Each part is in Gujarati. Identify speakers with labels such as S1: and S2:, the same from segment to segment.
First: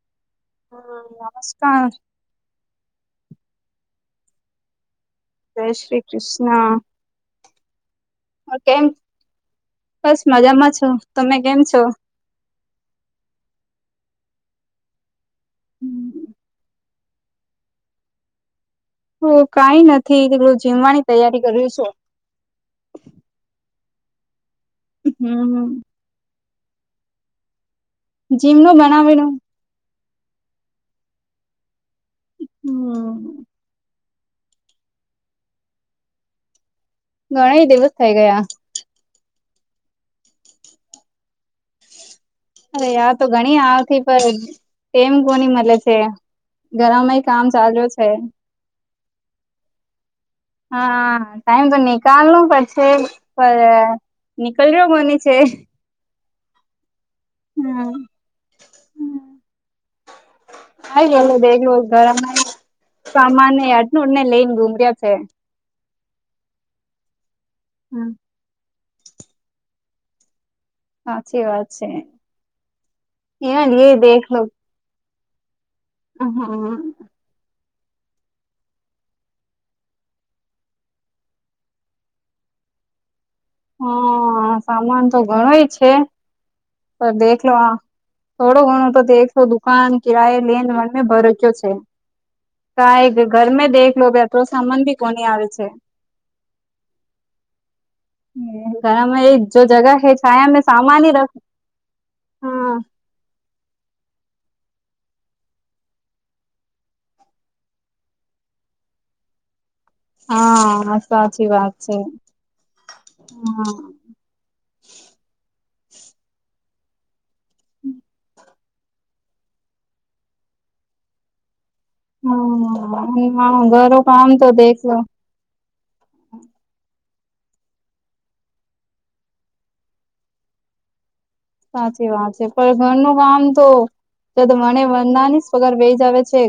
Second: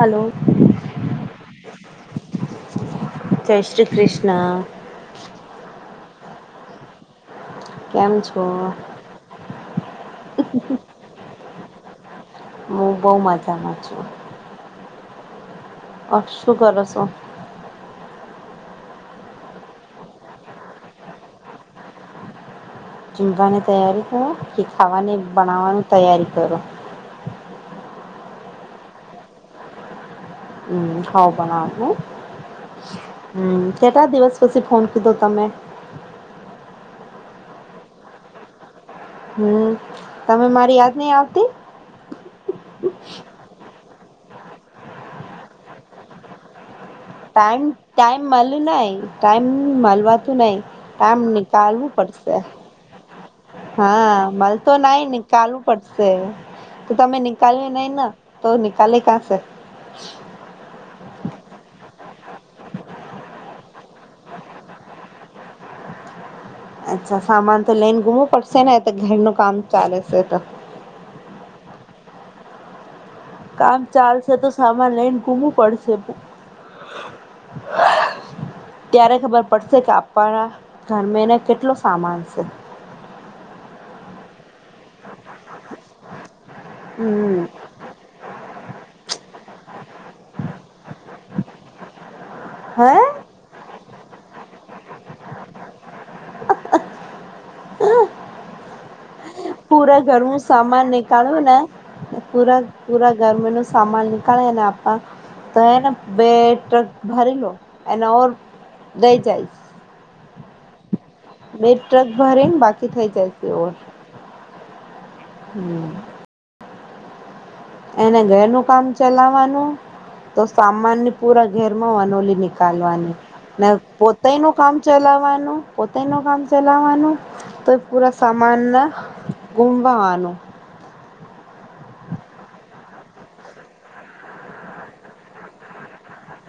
S1: હલો
S2: હમ નમસ્કાર
S1: [unintelligible] જય શ્રી કૃષ્ણ
S2: જય શ્રી કૃષ્ણા
S1: કેમ છો
S2: હું કેમ બસ મજામાં છો તમે કેમ છો
S1: હું બહુ મજામાં છું
S2: હમ
S1: [unintelligible] શું કર છો
S2: હુ કાંઇ નથી એટલું જીમવાની તૈયારી કરુ છું
S1: ચીમવાની તૈયારી કરો કે ખાવાને બનાવવાનું તૈયારી કરો
S2: જીમનું બનાવેનું
S1: હમ ખાવ બના હ હ
S2: હમ
S1: કેટલા દિવસ પછી ફોન કીધો તમે
S2: ઘણી દિવસ થાય ગયા
S1: હમ તમે મારી યાદ નઈ આવતી
S2: અરે આ તો ગણી આવતી પર એમ કોની મળે છે ગરમાંય કામ
S1: ટાઈમ
S2: ચાલ્યું છે
S1: [unintelligible] ટાઈમ માલવા ન આમ
S2: હા ટાઈમ તો
S1: નકાલવું પડશે
S2: નિકાલનો પડશે પણ
S1: હા મ તો
S2: નીકળ્યો
S1: નાઈ
S2: કોની છે
S1: િકાલવ પડશે તો તમે નિકાલ્યું
S2: હા
S1: નહી ના તો નિકલે કાંસે
S2: હ એલા દેગલું ગરમ [inaudible] સામાન આટનું ને લઈને ગુમર્યા છે
S1: અચ્છા સામાન તો લઈને
S2: હમ
S1: ગુમવું પડશે ને તો ઘરનું કામ ચાલે છે તો
S2: સાચી વાત
S1: કામ
S2: છે
S1: ચાલશે તો
S2: [unintelligible]
S1: સામાન લઇને ઘુમપડશે
S2: હ હા
S1: હ [unintelligible] ત્યારે ખબર પડશે કે આપણા ઘરમે એને કેટલો સામાન છે
S2: હા સામાન તો ઘણોય છે પણ
S1: હમ
S2: દેખલો થોડો ઘણો તો તે એકસો દુકાન કિરાય લેન વન ભરોચ્યો છે
S1: હે
S2: ક ઘરમે દેખલો લો બે તો સામાન ભી કોન આવે છે [unintelligible] જો જગહ હૈ છાયા મેં સામાન રખ
S1: હ પૂરા
S2: હા
S1: પૂરા ઘર મનુષ્ સામાન નીકળેને આપવા તો એને બે ટ્રક ભરી લો એને ઓર દઈ જાયશ
S2: હા સાચી
S1: બે
S2: વાત છે
S1: ટ્રક ભરીને બાકી થઈ જશે
S2: હ
S1: ઓર હમ એને ઘર નું કામ ચલાવવાનું તો સામાનની પૂરક ઘર માં વનોલી નનીકાલવાની
S2: હા
S1: ને
S2: ઘરું
S1: પોતાય
S2: તો
S1: નુ કામ
S2: દેખલો
S1: ચલાવવાનું પોતે નુ કામ ચલાવાનું તો પૂરા સામાન ના ગુમવાનું.
S2: સાચી વાત છે પણ ઘરનું કામ તો તો તો વણે વંદાની પગર વહી જ આવે છે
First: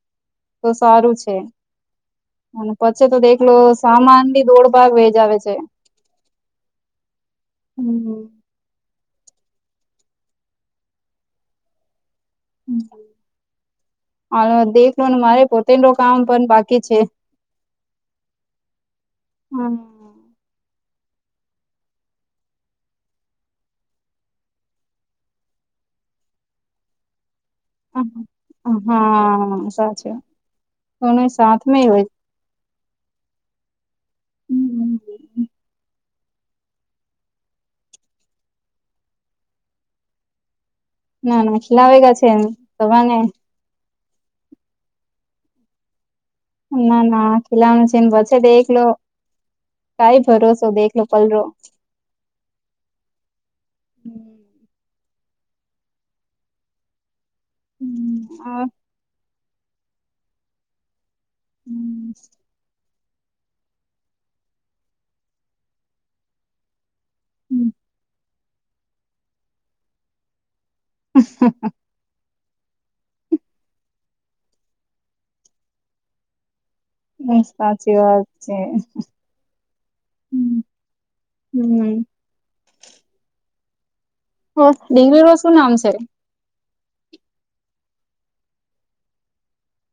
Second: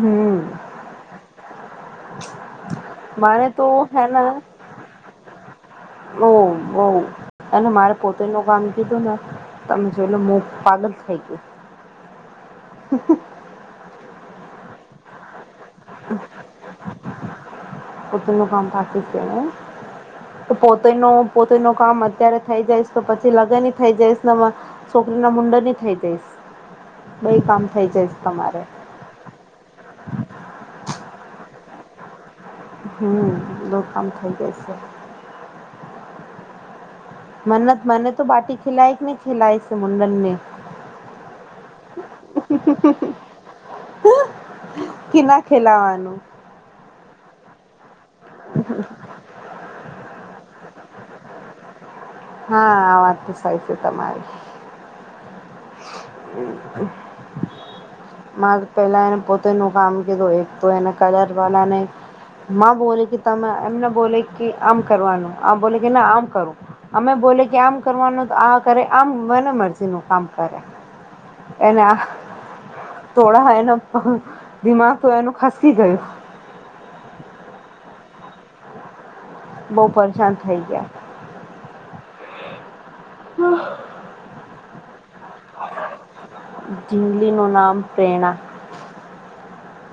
S1: હમ
S2: તો સારું છે. અને પછી તો
S1: મારે
S2: દેખલો
S1: તો
S2: સામાન બી દોડ ભાગ વેજ આવે છે.
S1: ઓ બહુ અને મારે
S2: હમ્મ.
S1: પોતેનું કામ. કીધું ને તમે જો એલો મો પાગલ થઈ ગયું.
S2: હ દેખ લો મારે પોતેનું કામ પણ બાકી છે.
S1: પતનું કામ પાકી છેને.
S2: હમ.
S1: તો પોતે નુ પોતે નુ કામ અત્યારે થઈ જઈશ તો પછી લગન થઈ જઈશ. છોકરી ના મુંડનની થઈ દઈશ બઈ કામ થઈ જઈશ તમારે
S2: હા સાચું કોનો ય સાથમ હોય.
S1: હ દ કામ થઈ જાય છે. મન્નત મને તો બાટી ખલાઈ કે ન ખલાય મુન્ડનને.
S2: ના ના ખલાવે ગયા છે તો મને.
S1: કે ખેલા ખેલાવાનું.
S2: ના ના ખિલામ છેન બછે દેખલો. કઈ ભરોસો દેખલો પલરો.
S1: હા આ વાત તો સઈ છે તમારી.
S2: હમ
S1: મા પેલા એને પોતેનું કામ કીધું એક. તો એના કલર વાલાને મામાં બોલે કે તમે એમને બોલે કે આમ કરવાનું આમ બોલે કે ના આમ કરું. અમે બોલે કે આમ કરવાનું તો આ કરે આમ મને મરજી ન કામ કરે. એના થોડા એનો દિમાગ તો એનું ખસકી ગયું.
S2: હમ સાચી વાત છે.
S1: બહુ પરેશાન થઈ
S2: હમ્મ.
S1: ગયા.
S2: હો ડિગરી નુ શું નામ છે.
S1: ઝિગલીનું નામ પ્રેરણા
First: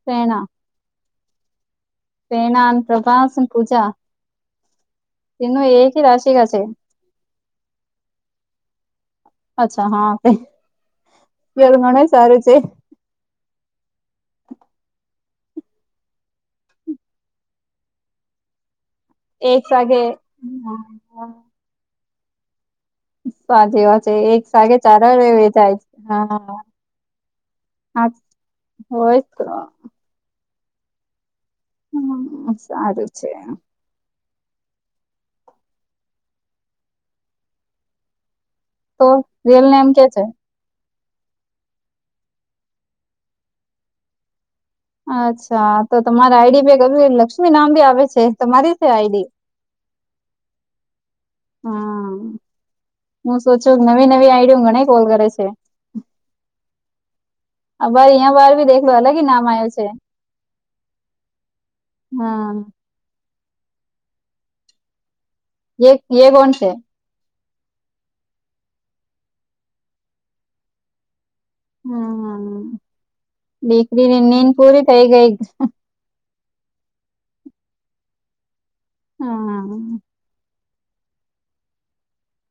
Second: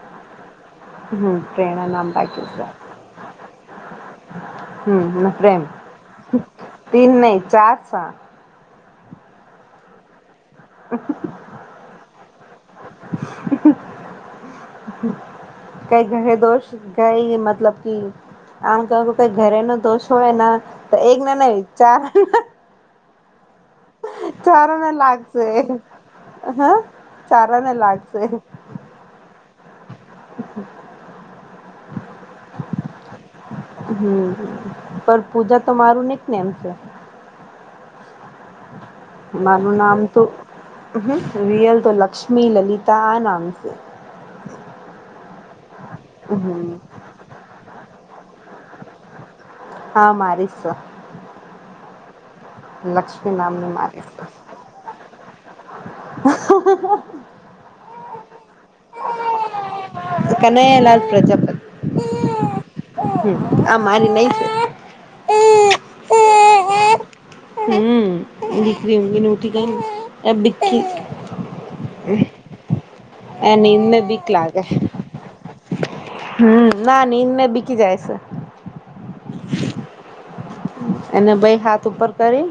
S2: પ્રેરણા.
S1: હમ પ્રેણા નામ. રાખ્યું છે
S2: પ્રેરણા, ન પ્રભાસ, પૂજા.
S1: હમ પ્રેમ
S2: તેનું એક જ રાશિકા છે
S1: તીન નહી ચાર સા.
S2: અચ્છા હા ફલ ઘણું સારું છે.
S1: હ. કઈ ઘરે દોસ્ત ગઈ મતલબ કે આમ કરુ. ઘરે
S2: એક
S1: નુ
S2: વાગે
S1: દોષ હોય ના તો એક ને નઇ વિ ચાર.
S2: સાચી વાત. એક સાગે
S1: ચારોને
S2: ચાર રહ્યો
S1: લાગશે
S2: એ થાય હ હા.
S1: હ ચારોને લાગશે
S2: હોય તો.
S1: [inaudible]
S2: હમ સારું છે.
S1: હમ પણ પૂજા તો મારું નહ ને એમ છે.
S2: તો
S1: માર
S2: રિયલ નેમ
S1: નામ
S2: કે
S1: તો
S2: છે
S1: હ રિયલ તો લક્ષ્મી લલિતા આ નામ છે.
S2: અચ્છા તો તમારે આઈડી
S1: હમ
S2: ભ ક લક્ષ્મી નામ ભી આવે છે તમારી છે આઈડી.
S1: હા મારીશ.
S2: હા.
S1: લક્ષ્મી
S2: હું
S1: નામની
S2: સોચું
S1: મારી
S2: નવી
S1: સ
S2: નવી આઈડી હ ઘણી કોલ કરે છે. અ ભાઈ અહિયાં બાર ભી દેખલો અલગી નામ આવ્યું છે.
S1: કનયાલાાલ પ્રજાપતિ.
S2: હા.
S1: હ આ મારી નહ છે.
S2: એ કોણ છે.
S1: હમિક ઉટીક એ બ
S2: હું
S1: નીંદ
S2: બક
S1: મે
S2: દીન
S1: બીક
S2: નન
S1: લાગે
S2: કુરી ત એઈગ એકગ
S1: હમ ના નીંદ ને બીકી જાય છે.
S2: હા, હા
S1: એને બેઈ હાથ ઉપર કરી,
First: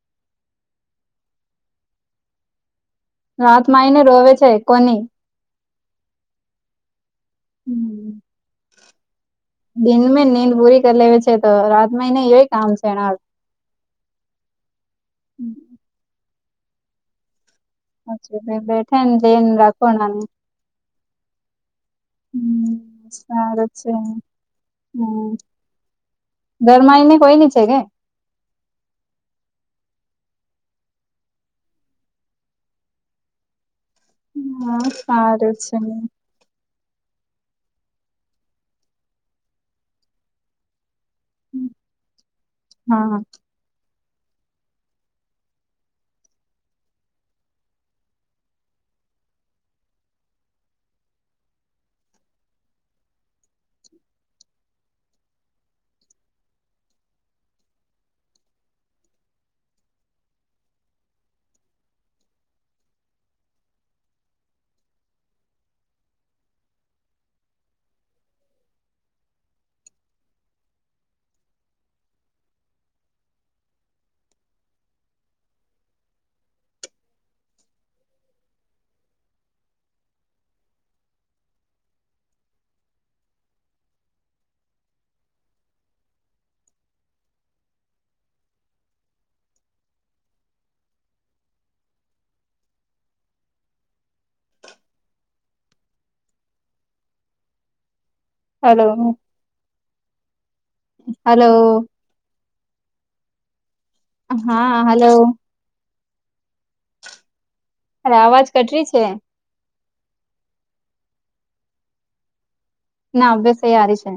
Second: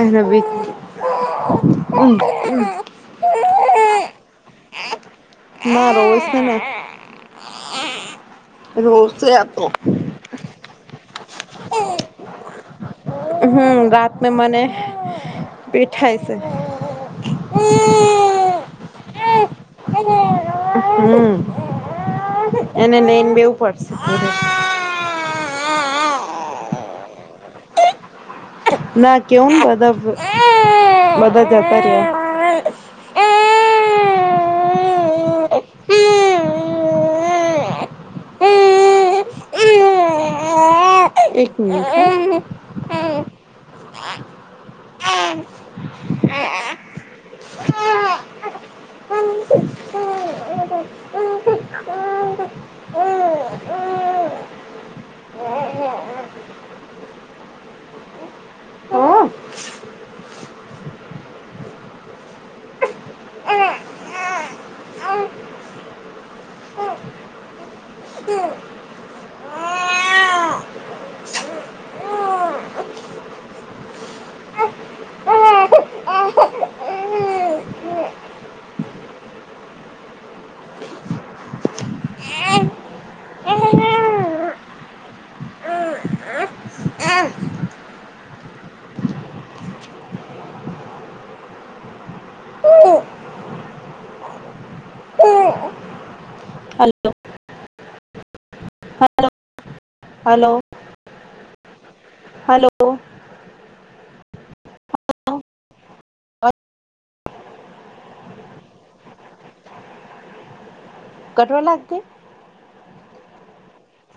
S1: એનો બી હ
S2: રાત માય ને રોવે છે, કોની
S1: ના રોસ
S2: હું.
S1: રોસયા હતો.
S2: દિન નનીંદ પૂરી કરી લેવી છે, તો રાત માં એને એયોય કામ છે. એના
S1: હું રાતને મને પીઠાય છે.
S2: સાચવીને બેઠા ને જઈ ને રાખો, નાને
S1: હું એને નન બેેવું પડશે.
S2: હું ઘરમાં એને કોઈની છે, કે
S1: ના કેવ બધા બધા જતા રહે. આ એ
S2: હા સારું છે. ને
S1: એક મિનિટ હોને,
S2: હા
S1: ઓ હલ્લો
S2: હાલો.
S1: હાલો, હાલો.
S2: હા, હલો. અરે આવાજ કટરી છે.
S1: કટવા લાગતી
S2: ના અભ્યાસયારી છે.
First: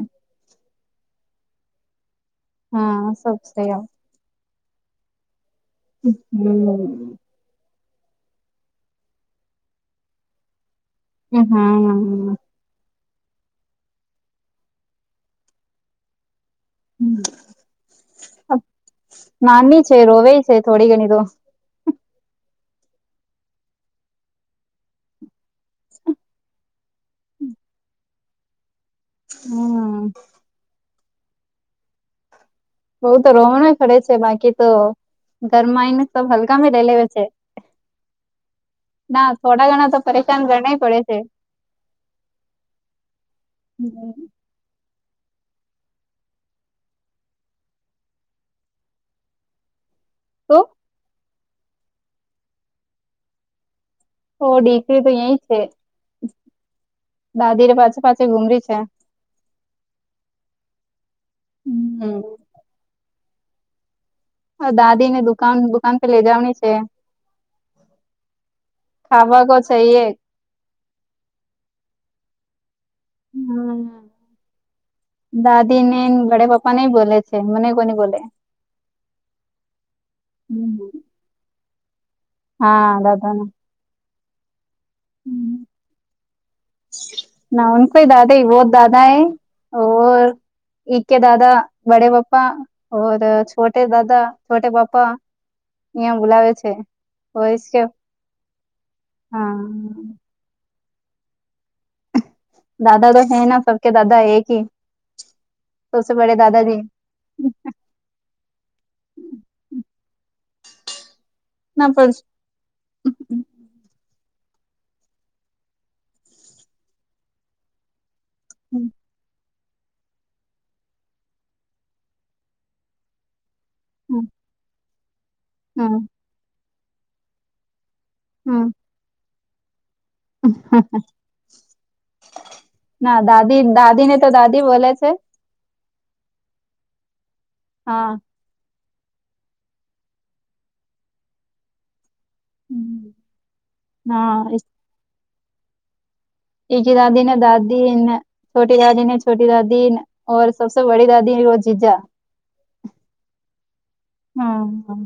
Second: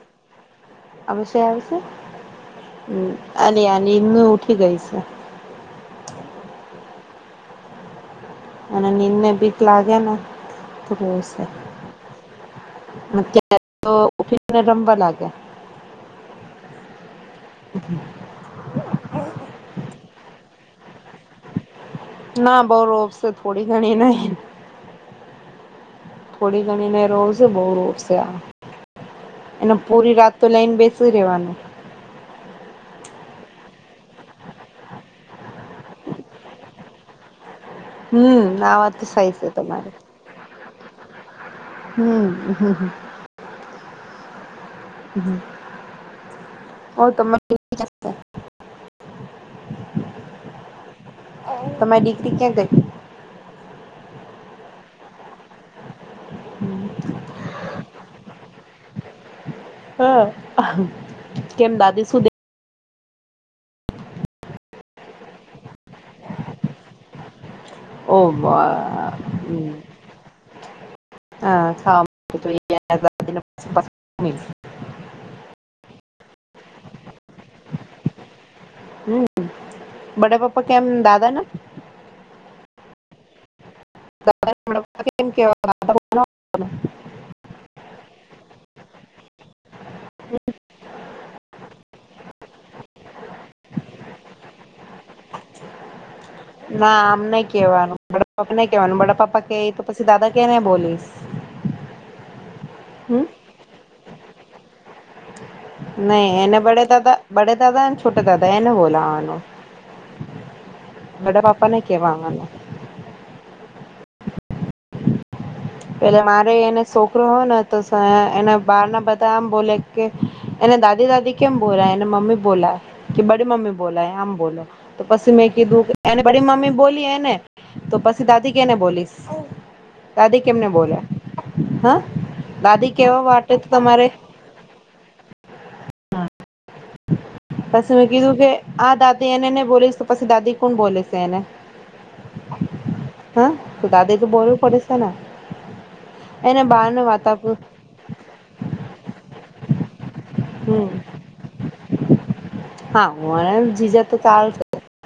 S1: અશે આવશે
S2: હા સબ
S1: અને
S2: તૈયાર
S1: આની ઉઠી ગઈ છે.
S2: હું.
S1: અને નીંદને બીક લાગે ને થોશે.
S2: હમ
S1: અત્યારે તો ઉભીને રમવા લાગે.
S2: નાની છે, રોવે છે, થોડી ઘણી તો
S1: ના બઉ રોપશે થોડી ઘણી નહીં. થોડી ઘણી રોડશે બહુ રોડશે આ એનો
S2: હમ
S1: પૂરી રાત તો લઇનને બેસી રહેવાનું.
S2: બઉ તો રોહણ કરે છે, બાકી તો ગરમાં એને સબ હલકા મે રલ વ છે.
S1: હું આ વાત તો સઈ છે, તમારે
S2: નકાન જણ પડે છે.
S1: હું, હું, હ
S2: હું.
S1: હું, હો તો
S2: તો
S1: તો મેં ડિગ્રી ક્યાં ગઈ.
S2: ઓ દીકરી તો અયાં છે, [inaudible] દાદીને પાછી પાછી ગુમરી છે.
S1: હા કેમ દાદી સુધી
S2: હમ દાદી ને દુકાન દુકાન પેલા જવાની છે. ખાવા કો ચઈએ
S1: ઓ બા
S2: હમ
S1: હા.
S2: દાદી ને ઘડે પપ્પા નેઈ બોલે છે મને કોની બોલે
S1: બડે પપ્પા કેમ દાદા ને
S2: હા દાદાના
S1: મ કેવા
S2: નાકો દાદા બહ દાદા હૈ ઓ એકે દાદા બડે પાપા ઓર છોટે દાદા છોટે પાપા અ્યાં બુલાવે છે
S1: ના આમ નઈ કેવાનું બપા નાઈ કેવાનું બડાપ્પા ક તો પછી દાદા કેને બોલીશ
S2: દાદા તો
S1: હમ
S2: હૈ ના સબ કે દાદા એક હી
S1: નહી એને પડે તો બડે દાદ અને છોટા દાદ એને બોલપ
S2: ના બસ
S1: પેલે મારે એને છોકરો હોય ને તો એના બાર ના બધા આમ. બોલે કે એને દાદી દાદી કેમ બોલા એને મમ્મી બોલા કે બડી મમ્મી બોલા આમ બોલો તો પસીમે ક ધૂખ બ મમી બોલી એ ને તો પછી દાદી
S2: હમ
S1: કેને બોલીશ દાદી કેમને બોલ્યા હા દાદી
S2: ના
S1: કેવા વાટે
S2: દાદી
S1: તો
S2: દાદી
S1: તમારે
S2: ને તો દાદી બોલે છે. હા
S1: પછી મેં કીધું કે આ દાદી એને નહી બોલીશ તો પછી દાદી કોણ બોલે છે એને. હા તો તાદ તો બરો પડે છેના.
S2: એકી દાદી ને દાદી ને છોટી દાદી ને છોટી દાદીને - ઓર સબસે
S1: હમ
S2: બડી દાદી ર જીજા
S1: હા હું જીજા તો ચાલશે
S2: હમ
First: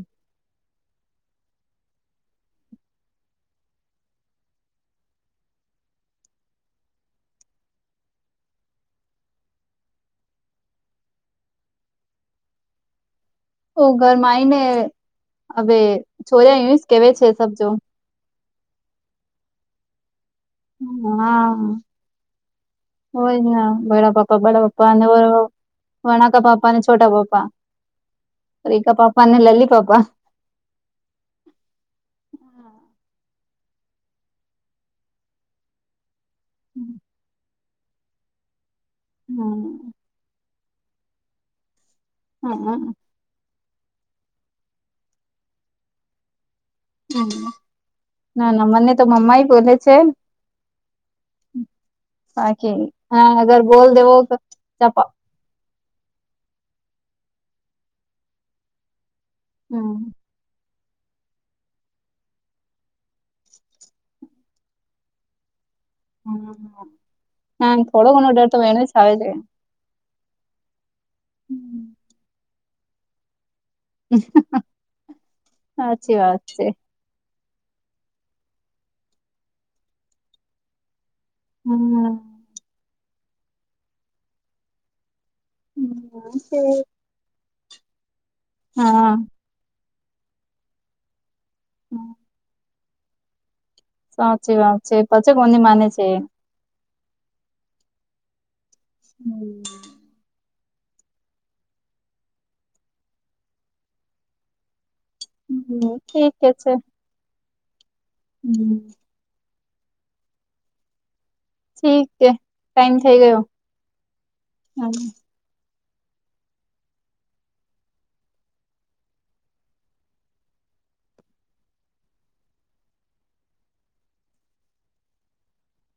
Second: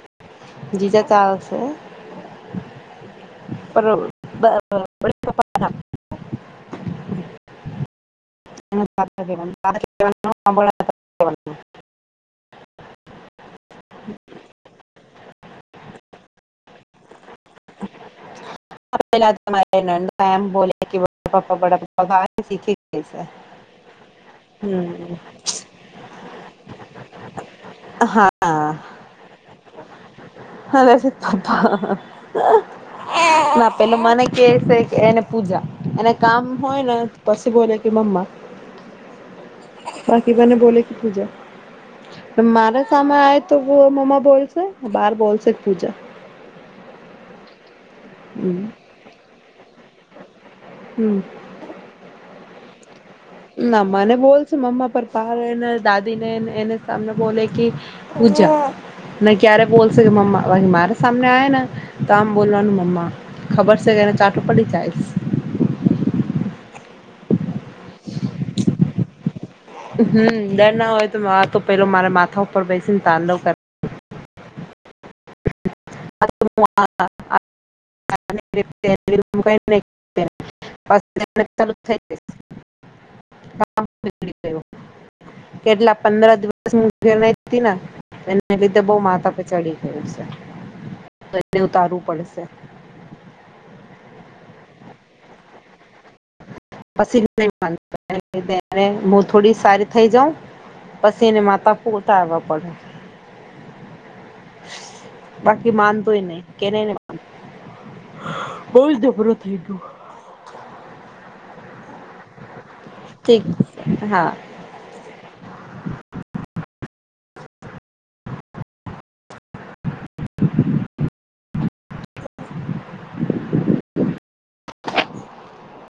S1: જીજા ચાલશે બરાબર [unintelligible] હ
S2: ઓ ઘરમાં આવીઈ ને હવે છોર સ કેવા છે સબજો
S1: પેલા તમારેમ બોલે્યા કે પાપા
S2: હા
S1: બડા પાપા તોાર સીખે ગયા
S2: હોય ને
S1: હમ
S2: વણાકા પાપા અને છોટા પાપા
S1: હા
S2: રિકા પાપા અને લલી પાપા
S1: હરે છે તપા ના પેલું મને કે છે કે એને પૂજા એને કામ હોય ને પછી બોલે કે મમ્મા
S2: હમ.
S1: રાકીબાને બોલે કે પૂજા મારા સામે આ તો મ્મા બોલસે બાર બોલસે એક પૂજા
S2: હમ ના
S1: હમ
S2: ના મને તો મમ્માય બોલે છે.
S1: હમ.
S2: બાકી હા અગર બોલ દેવો
S1: મા એ દાદી ને એને સામને બોલે કે પૂજા ના ક્યારે બોલશે
S2: હમ
S1: મ વા મારે સામને આવે ને તો આમ બોલવાનું મમ્મા ખબર છે કે એને ચાટું પડી જાયશ
S2: હ હા થોડો ઘણો ડર તો એને જ આવે છે
S1: હમ ડર ના હોય તો તો પેલો મારા માથા ઉપર બેસીને તાંડવ કરે
S2: સાચી વાત છે
S1: ાલ થ
S2: હમ
S1: જ કેટલા પંદર દિવસ ઘેર હતી ને એને લીધે બહ
S2: હા
S1: માથ પે ચડી ગયું છે તો એને ઉતારવું પડશે
S2: સાચી વાત છે પછી કોની માને છે?
S1: પછી હું થોડી
S2: હમ.
S1: સારી થઈ જાઉં પછી એને માતા પૂટા આવવા પડે. બાકી માન
S2: હમ
S1: તો
S2: ઠીક
S1: એને
S2: છે
S1: કેનેને
S2: હમ.
S1: બ જ દપરા થઈ ગયું.
S2: ઠીક છે ટાઈમ થઈ ગયો
S1: ઠીક છે હા.
S2: હ
S1: [inaudible]